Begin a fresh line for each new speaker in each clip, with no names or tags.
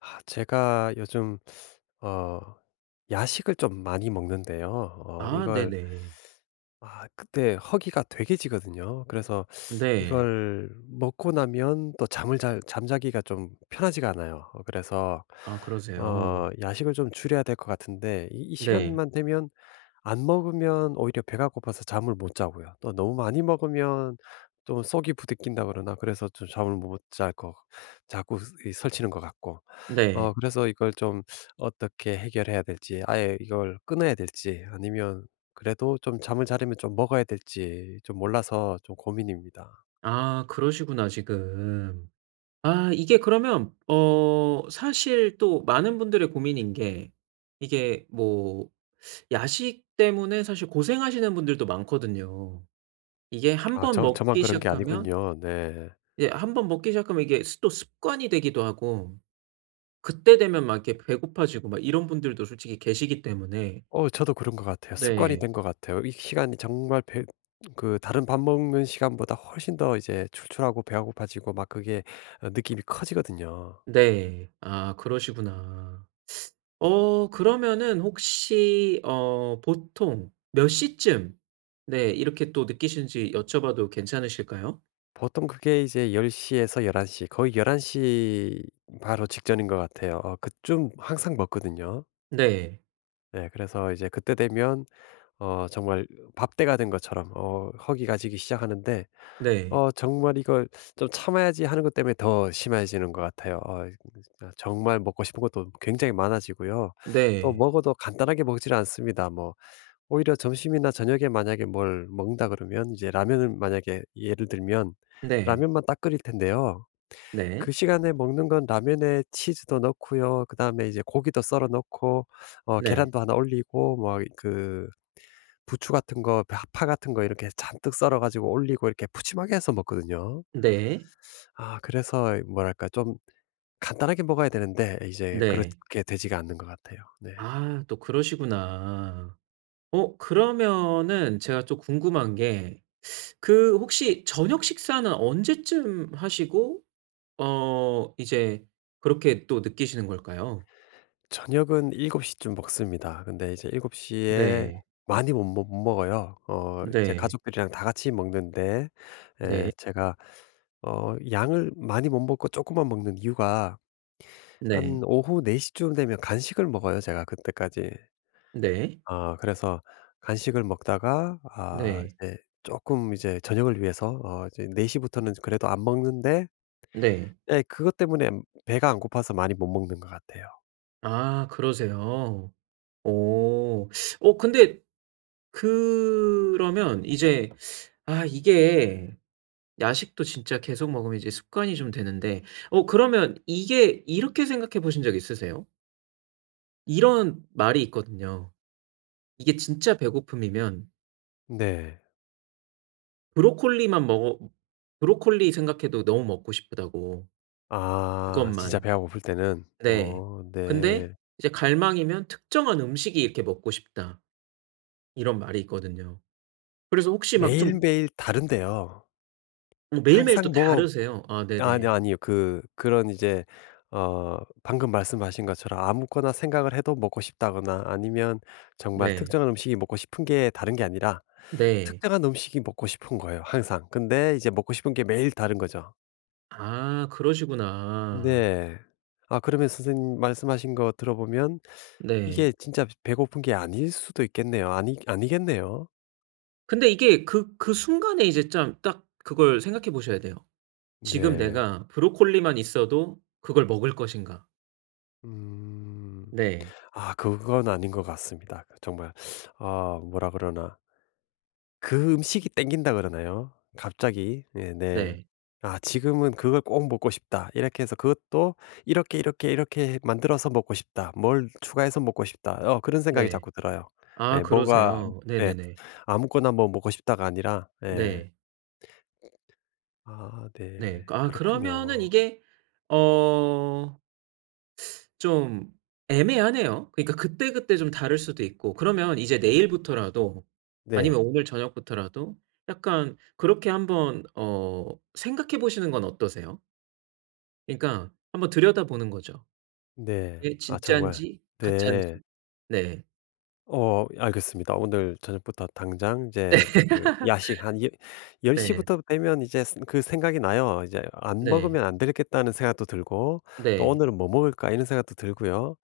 제가 요즘 어 야식을 좀 많이 먹는데요. 어
아 네
이걸
네.
아 그때 허기가 되게 지거든요. 그래서
네.
이걸 먹고 나면 또 잠을 잘 잠자기가 좀 편하지가 않아요. 어 그래서
아 그러세요.
어 야식을 좀 줄여야 될 것 같은데 이
네.
시간만 되면 안 먹으면 오히려 배가 고파서 잠을 못 자고요. 또 너무 많이 먹으면 좀 속이 부대낀다 그러나, 그래서 좀 잠을 못 잘 거 자꾸 이 설치는 것 같고,
네.
그래서 이걸 좀 어떻게 해결해야 될지, 아예 이걸 끊어야 될지, 아니면 그래도 좀 잠을 자려면 좀 먹어야 될지 좀 몰라서 좀 고민입니다.
아 그러시구나 지금. 아 이게 그러면 사실 또 많은 분들의 고민인 게 이게 뭐 야식 때문에 사실 고생하시는 분들도 많거든요. 이게 한
아
번
저만
먹기
그런 게
시작하면
아니군요. 네.
이제 한 번 먹기 시작하면 이게 습 또 습관이 되기도 하고 그때 되면 막 이렇게 배고파지고 막 이런 분들도 솔직히 계시기 때문에
저도 그런 것 같아요. 습관이
네.
된 것 같아요. 이 시간이 정말 배 그 다른 밥 먹는 시간보다 훨씬 더 이제 출출하고 배가 고파지고 막 그게 느낌이 커지거든요.
네. 아 그러시구나. 그러면은 혹시 보통 몇 시쯤 네 이렇게 또 느끼시는지 여쭤봐도 괜찮으실까요?
보통 그게 이제 10시에서 11시, 거의 11시 바로 직전인 것 같아요. 그쯤 항상 먹거든요.
네.
네. 그래서 이제 그때 되면 정말 밥때가 된 것처럼 허기가지기 시작하는데
네.
정말 이걸 '좀 참아야지.' 하는 것 때문에 더 심해지는 것 같아요. 아, 정말 먹고 싶은 것도 굉장히 많아지고요. 또
네.
먹어도 간단하게 먹지를 않습니다. 뭐 오히려 점심이나 저녁에 만약에 뭘 먹는다 그러면 이제 라면을 만약에 예를 들면
네.
라면만 딱 끓일 텐데요.
네.
그 시간에 먹는 건 라면에 치즈도 넣고요. 그다음에 이제 고기도 썰어 넣고
네.
계란도 하나 올리고, 뭐 그 부추 같은 거, 파 같은 거 이렇게 잔뜩 썰어 가지고 올리고 이렇게 푸짐하게 해서 먹거든요.
네.
아 그래서 뭐랄까 좀 간단하게 먹어야 되는데 이제
네.
그렇게 되지가 않는 것 같아요. 네.
아 또 그러시구나. 그러면은 제가 또 궁금한 게 그 혹시 저녁 식사는 언제쯤 하시고 어 이제 그렇게 또 느끼시는 걸까요?
저녁은 7시쯤 먹습니다. 근데 이제 7시에
네.
많이 못 먹어요. 이제
네.
가족들이랑 다 같이 먹는데 에
네.
제가 양을 많이 못 먹고 조금만 먹는 이유가, 한
네.
오후 4 시쯤 되면 간식을 먹어요, 제가 그때까지.
네.
아 그래서 간식을 먹다가
네.
조금 이제 저녁을 위해서 이제 4 시부터는 그래도 안 먹는데,
네.
예 그것 때문에 배가 안 고파서 많이 못 먹는 것 같아요.
아 그러세요. 오 근데 그러면 이제 아 이게 야식도 진짜 계속 먹으면 이제 습관이 좀 되는데 그러면 이게 이렇게 생각해 보신 적 있으세요? 이런 말이 있거든요. 이게 진짜 배고픔이면
네.
브로콜리만 먹어 브로콜리 생각해도 너무 먹고 싶다고
아 진짜
그것만.
배가 고플 때는.
네. 근데
네.
이제 갈망이면 특정한 음식이 이렇게 먹고 싶다. 이런 말이 있거든요. 그래서 혹시 막 좀
매일매일 다른데요.
뭐 매일매일 또
항상 뭐
다르세요? 아
아니,
네네.
아니요. 그 그런 이제 어 방금 말씀하신 것처럼 아무거나 생각을 해도 먹고 싶다거나, 아니면 정말
네.
특정한 음식이 먹고 싶은 게, 다른 게 아니라
네.
특정한 음식이 먹고 싶은 거예요 항상. 근데 이제 먹고 싶은 게 매일 다른 거죠.
아 그러시구나.
네. 아 그러면 선생님 말씀하신 거 들어보면
네.
이게 진짜 배고픈 게 아닐 수도 있겠네요. 아니 아니겠네요.
근데 이게 그 그 순간에 이제 참 딱 그걸 생각해 보셔야 돼요. '지금
네.
내가 브로콜리만 있어도 그걸 먹을 것인가?'
음.
네.
아 그건 아닌 것 같습니다. 그 정말 아 뭐라 그러나, 그 음식이 땡긴다 그러나요? 갑자기. 예 네. 네.
네.
아 지금은 그걸 꼭 먹고 싶다. 이렇게 해서 그것도 이렇게, 이렇게, 이렇게 만들어서 먹고 싶다. 뭘 추가해서 먹고 싶다. 그런 생각이
네.
자꾸 들어요. 예
아
뭐가
그러세요.
예
네네네.
아무거나 뭐 먹고 싶다가 아니라, 예.
네.
아 네.
네. 아 그러면은
그렇군요.
이게 어 좀 애매하네요. 그러니까 그때그때 좀 다를 수도 있고 그러면 이제 내일부터라도
네.
아니면 오늘 저녁부터라도 약간 그렇게 한번 생각해 보시는 건 어떠세요? 그러니까 한번 들여다보는 거죠.
네.
이게
아 정말
진짠지
네.
가짠지. 네.
알겠습니다. 오늘 저녁부터 당장 이제 그 야식 열시
네.
시부터 되면 이제 스 그 생각이 나요. 이제 '안
네.
먹으면 안 되겠다.'는 생각도 들고 또
네.
'오늘은 뭐 먹을까?' 이런 생각도 들고요.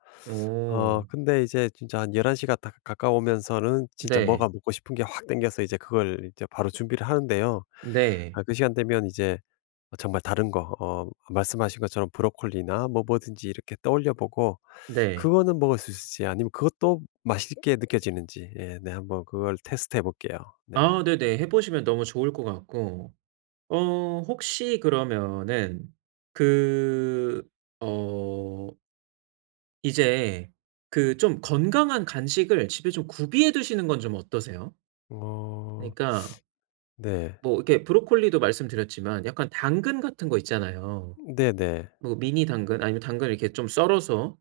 어.
근데 이제 진짜 한 11시가 다 가까우면서는 진짜 뭐가
네.
먹고 싶은 게 확 땡겨서 이제 그걸 이제 바로 준비를 하는데요.
네.
아 그 시간 되면 이제 정말 다른 거, 말씀하신 것처럼 브로콜리나 뭐 뭐든지 이렇게 떠올려 보고,
네.
그거는 먹을 수 있을지 아니면 그것도 맛있게 느껴지는지 예 네 한번 그걸 테스트해 볼게요. 네.
아 네네. 해 보시면 너무 좋을 것 같고 혹시 그러면은 그어 이제 그 좀 건강한 간식을 집에 좀 구비해 두시는 건 좀 어떠세요?
어
그러니까
네.
뭐 이렇게 브로콜리도 말씀드렸지만 약간 당근 같은 거 있잖아요.
네 네.
뭐 미니 당근 아니면 당근 이렇게 좀 썰어서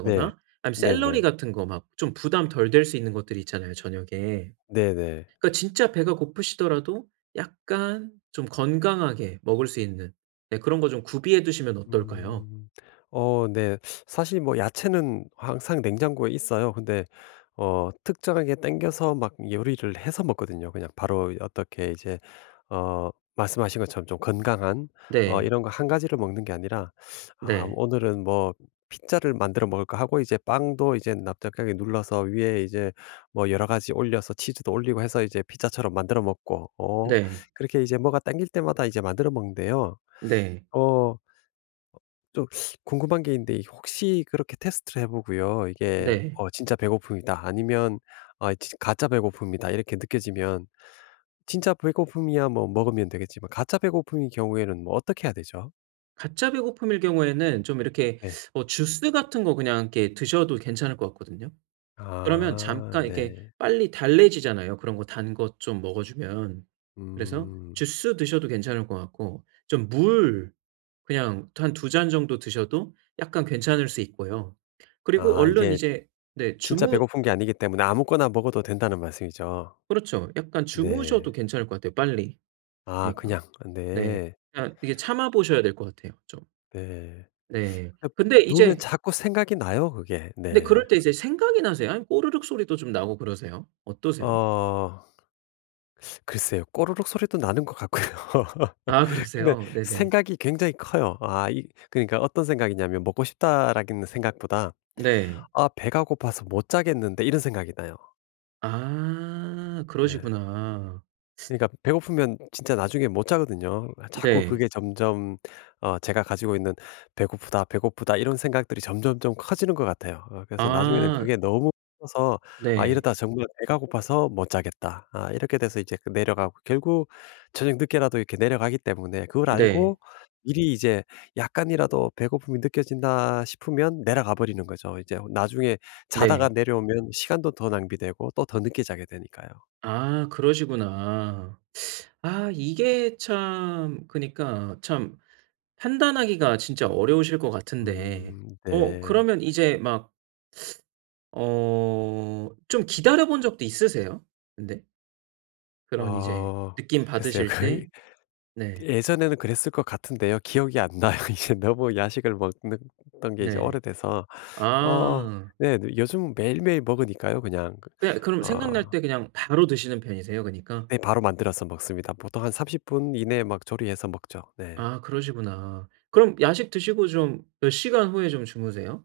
네.
아니면
네 네. 네네.
샐러리 같은 거 막 좀 부담 덜 될 수 있는 것들이 있잖아요, 저녁에.
네네.
그러니까 진짜 배가 고프시더라도 약간 좀 건강하게 먹을 수 있는 네 그런 거 좀 구비해 두시면 어떨까요?
음. 어 네. 사실 뭐 야채는 항상 냉장고에 있어요. 근데 특정하게 땡겨서 막 요리를 해서 먹거든요. 그냥 바로 어떻게 이제 어 말씀하신 것처럼 좀 건강한
네.
이런 거 한 가지를 먹는 게 아니라 '아
네.
오늘은 뭐 피자를 만들어 먹을까.' 하고 이제 빵도 이제 납작하게 눌러서 위에 이제 뭐 여러 가지 올려서 치즈도 올리고 해서 이제 피자처럼 만들어 먹고,
네.
그렇게 이제 뭐가 땡길 때마다 이제 만들어 먹는데요.
네.
어 좀 궁금한 게 있는데 혹시 그렇게 테스트를 해 보고요. 이게
네.
어 '진짜 배고픔이다.' 아니면 아 진 '가짜 배고픔이다.' 이렇게 느껴지면, 진짜 배고픔이야 뭐 먹으면 되겠지만 가짜 배고픔인 경우에는 뭐 어떻게 해야 되죠?
가짜 배고픔일 경우에는 좀 이렇게
네.
주스 같은 거 그냥 이렇게 드셔도 괜찮을 것 같거든요. 그러면
아
잠깐 이렇게
네.
빨리 달래지잖아요 그런 거 단 것 좀 먹어 주면. 그래서
음.
주스 드셔도 괜찮을 것 같고 좀 물 그냥 한 두 잔 정도 드셔도 약간 괜찮을 수 있고요. 그리고
아
얼른
이게
이제 네
진짜
주무
배고픈 게 아니기 때문에 아무거나 먹어도 된다는 말씀이죠?
그렇죠. 약간 주무셔도
네.
괜찮을 것 같아요 빨리.
아
그니까.
그냥.
네.
네.
그냥 이게 참아 보셔야 될 것 같아요 좀.
네.
네.
그
근데
누우면
이제
자꾸 생각이 나요 그게.
근데
네.
그럴 때 이제 생각이 나세요? 아니면 꼬르륵 소리도 좀 나고 그러세요? 어떠세요?
어. 글쎄요. 꼬르륵 소리도 나는 것 같고요.
아
근데
그러세요? 네네.
생각이 굉장히 커요. 아 이 그러니까 어떤 생각이냐면 먹고 싶다라는 생각보다
네.
'아 배가 고파서 못 자겠는데.' 이런 생각이 나요.
아
예.
그러시구나.
그러니까 배고프면 진짜 나중에 못 자거든요. 아 자꾸
네.
그게 점점 제가 가지고 있는 '배고프다, 배고프다.' 이런 생각들이 점점점 커지는 것 같아요. 그래서 나중에는
아
그게 너무 커서 '아
네.
이러다 정말 배가 고파서 못 자겠다.' 아 이렇게 돼서 이제 그 내려가고 결국 저녁 늦게라도 이렇게 내려가기 때문에, 그걸
네.
알고 미리 이제 약간이라도 '배고픔이 느껴진다.' 싶으면 내려가 버리는 거죠. 이제 나중에 자다가
네.
내려오면 시간도 더 낭비되고 또 더 늦게 자게 되니까요.
아 그러시구나. 아 이게 참 그니까 참 판단하기가 진짜 어려우실 것 같은데
네.
그러면 이제 막 좀 기다려 본 적도 있으세요? 근데 그런 이제
어
느낌
글쎄요.
받으실
그
때? 네.
예전에는 그랬을 것 같은데요. 기억이 안 나요. 이제 너무 야식을 먹는 던 게 이제
네.
오래돼서. 어
아.
네. 요즘 매일매일 먹으니까요 그냥. 그
그냥 그럼 생각날
어
때 그냥 바로 드시는 편이세요 그니까?
네 바로 만들어서 먹습니다. 보통 한 30분 이내에 막 조리해서 먹죠. 네.
아 그러시구나. 그럼 야식 드시고 좀 몇 시간 후에 좀 주무세요?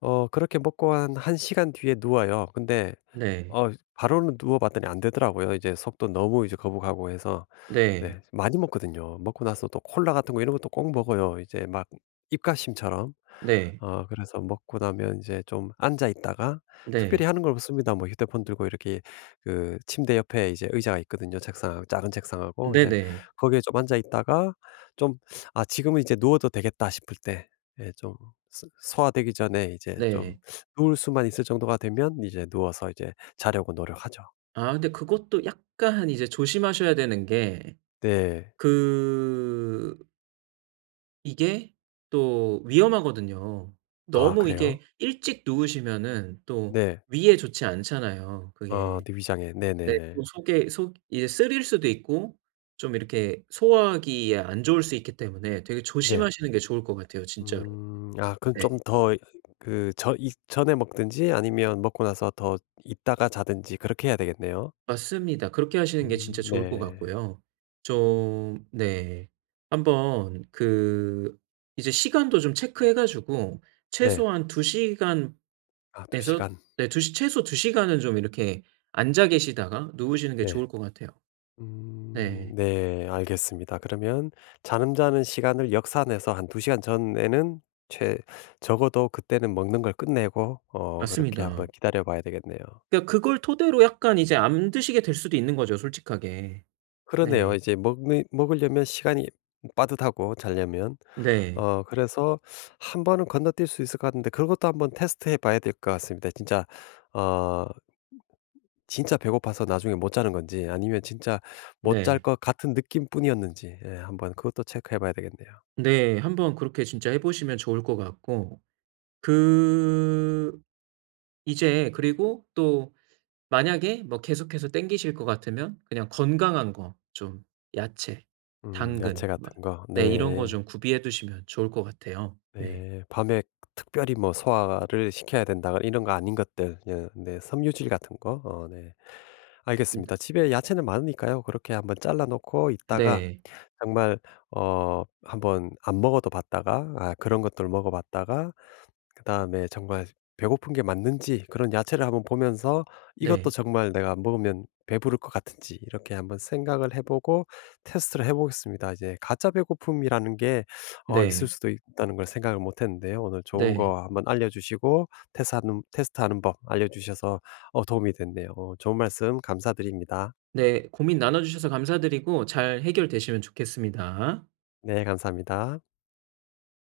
그렇게 먹고 한 1 시간 뒤에 누워요. 근데
네.
어 바로는 누워 봤더니 안 되더라고요. 이제 속도 너무 이제 거북하고 해서
네.
네 많이 먹거든요. 먹고 나서 또 콜라 같은 거 이런 것도 꼭 먹어요. 이제 막 입가심처럼.
네.
그래서 먹고 나면 이제 좀 앉아 있다가 특별히
네.
하는 걸 없습니다. 뭐 휴대폰 들고 이렇게 그 침대 옆에 이제 의자가 있거든요. 책상, 작은 책상하고 이제
네네.
거기에 좀 앉아 있다가 좀 '아 지금은 이제 누워도 되겠다.' 싶을 때 예 좀 소 소화되기 전에 이제 좀
네.
누울 수만 있을 정도가 되면 이제 누워서 이제 자려고 노력하죠.
아 근데 그것도 약간 이제 조심하셔야 되는 게
네.
그 이게 또 위험하거든요.
아
너무
그래요?
이게 일찍 누우시면은 또
네.
위에 좋지 않잖아요
어
그게.
네 위장에.
네. 또
네네.
속에 속 이제 쓰릴 수도 있고 좀 이렇게 소화하기에 안 좋을 수 있기 때문에 되게
네.
조심하시는 게 좋을 것 같아요 진짜로.
음. 아 그럼
네.
좀 더 그 저 이전에 먹든지 아니면 먹고 나서 더 있다가 자든지 그렇게 해야 되겠네요.
맞습니다. 그렇게 하시는 게 진짜 좋을 것
네.
같고요. 좀 네. 한번 그 이제 시간도 좀 체크해 가지고
네.
최소한 2 시간에서
아 2 시간.
네 두 시 최소 2 시간은 좀 이렇게 앉아 계시다가 누우시는 게
네.
좋을 것 같아요.
음
네.
네 알겠습니다. 그러면 잠자는 시간을 역산해서 한 2 시간 전에는 최 적어도 그때는 먹는 걸 끝내고 그렇게 한번
맞습니다.
기다려 봐야 되겠네요.
그러니까 그걸 토대로 약간 이제 안 드시게 될 수도 있는 거죠 솔직하게.
그러네요.
네.
이제 먹는 먹으려면 시간이 빠듯하고 자려면.
네.
그래서 한 번은 건너뛸 수 있을 것 같은데 그것도 한번 테스트해 봐야 될 것 같습니다. 진짜 어 진짜 배고파서 나중에 못 자는 건지 아니면 진짜 못 잘
네.
것 같은 느낌뿐이었는지 예 한번 그것도 체크해 봐야 되겠네요.
네. 한번 그렇게 진짜 해 보시면 좋을 것 같고 그 이제 그리고 또 만약에 뭐 계속해서 땡기실 것 같으면 그냥 건강한 거 좀 야채,
야채
당근 막
같은 거.
네 이런 거
네.
좀 구비해 두시면 좋을 것 같아요. 네.
네. 밤에 특별히 뭐 소화를 시켜야 된다거나 이런 거 아닌 것들. 예 네. 섬유질 같은 거. 어 네.
음
알겠습니다. 집에 야채는 많으니까요. 그렇게 한번 잘라 놓고 있다가
네.
정말 한번 안 먹어도 봤다가 아 그런 것들 먹어 봤다가 그다음에 정말 배고픈 게 맞는지, 그런 야채를 한번 보면서 이것도
네.
정말 내가 먹으면 배부를 것 같은지 이렇게 한번 생각을 해보고 테스트를 해보겠습니다. 이제 가짜 배고픔이라는 게 어, 있을
네.
수도 있다는 걸 생각을 못했는데요. 오늘 좋은
네.
거 한번 알려주시고 테스트하는 법 알려주셔서 어, 도움이 됐네요. 어, 좋은 말씀 감사드립니다.
네. 고민 나눠 주셔서 감사드리고 잘 해결되시면 좋겠습니다.
네, 감사합니다.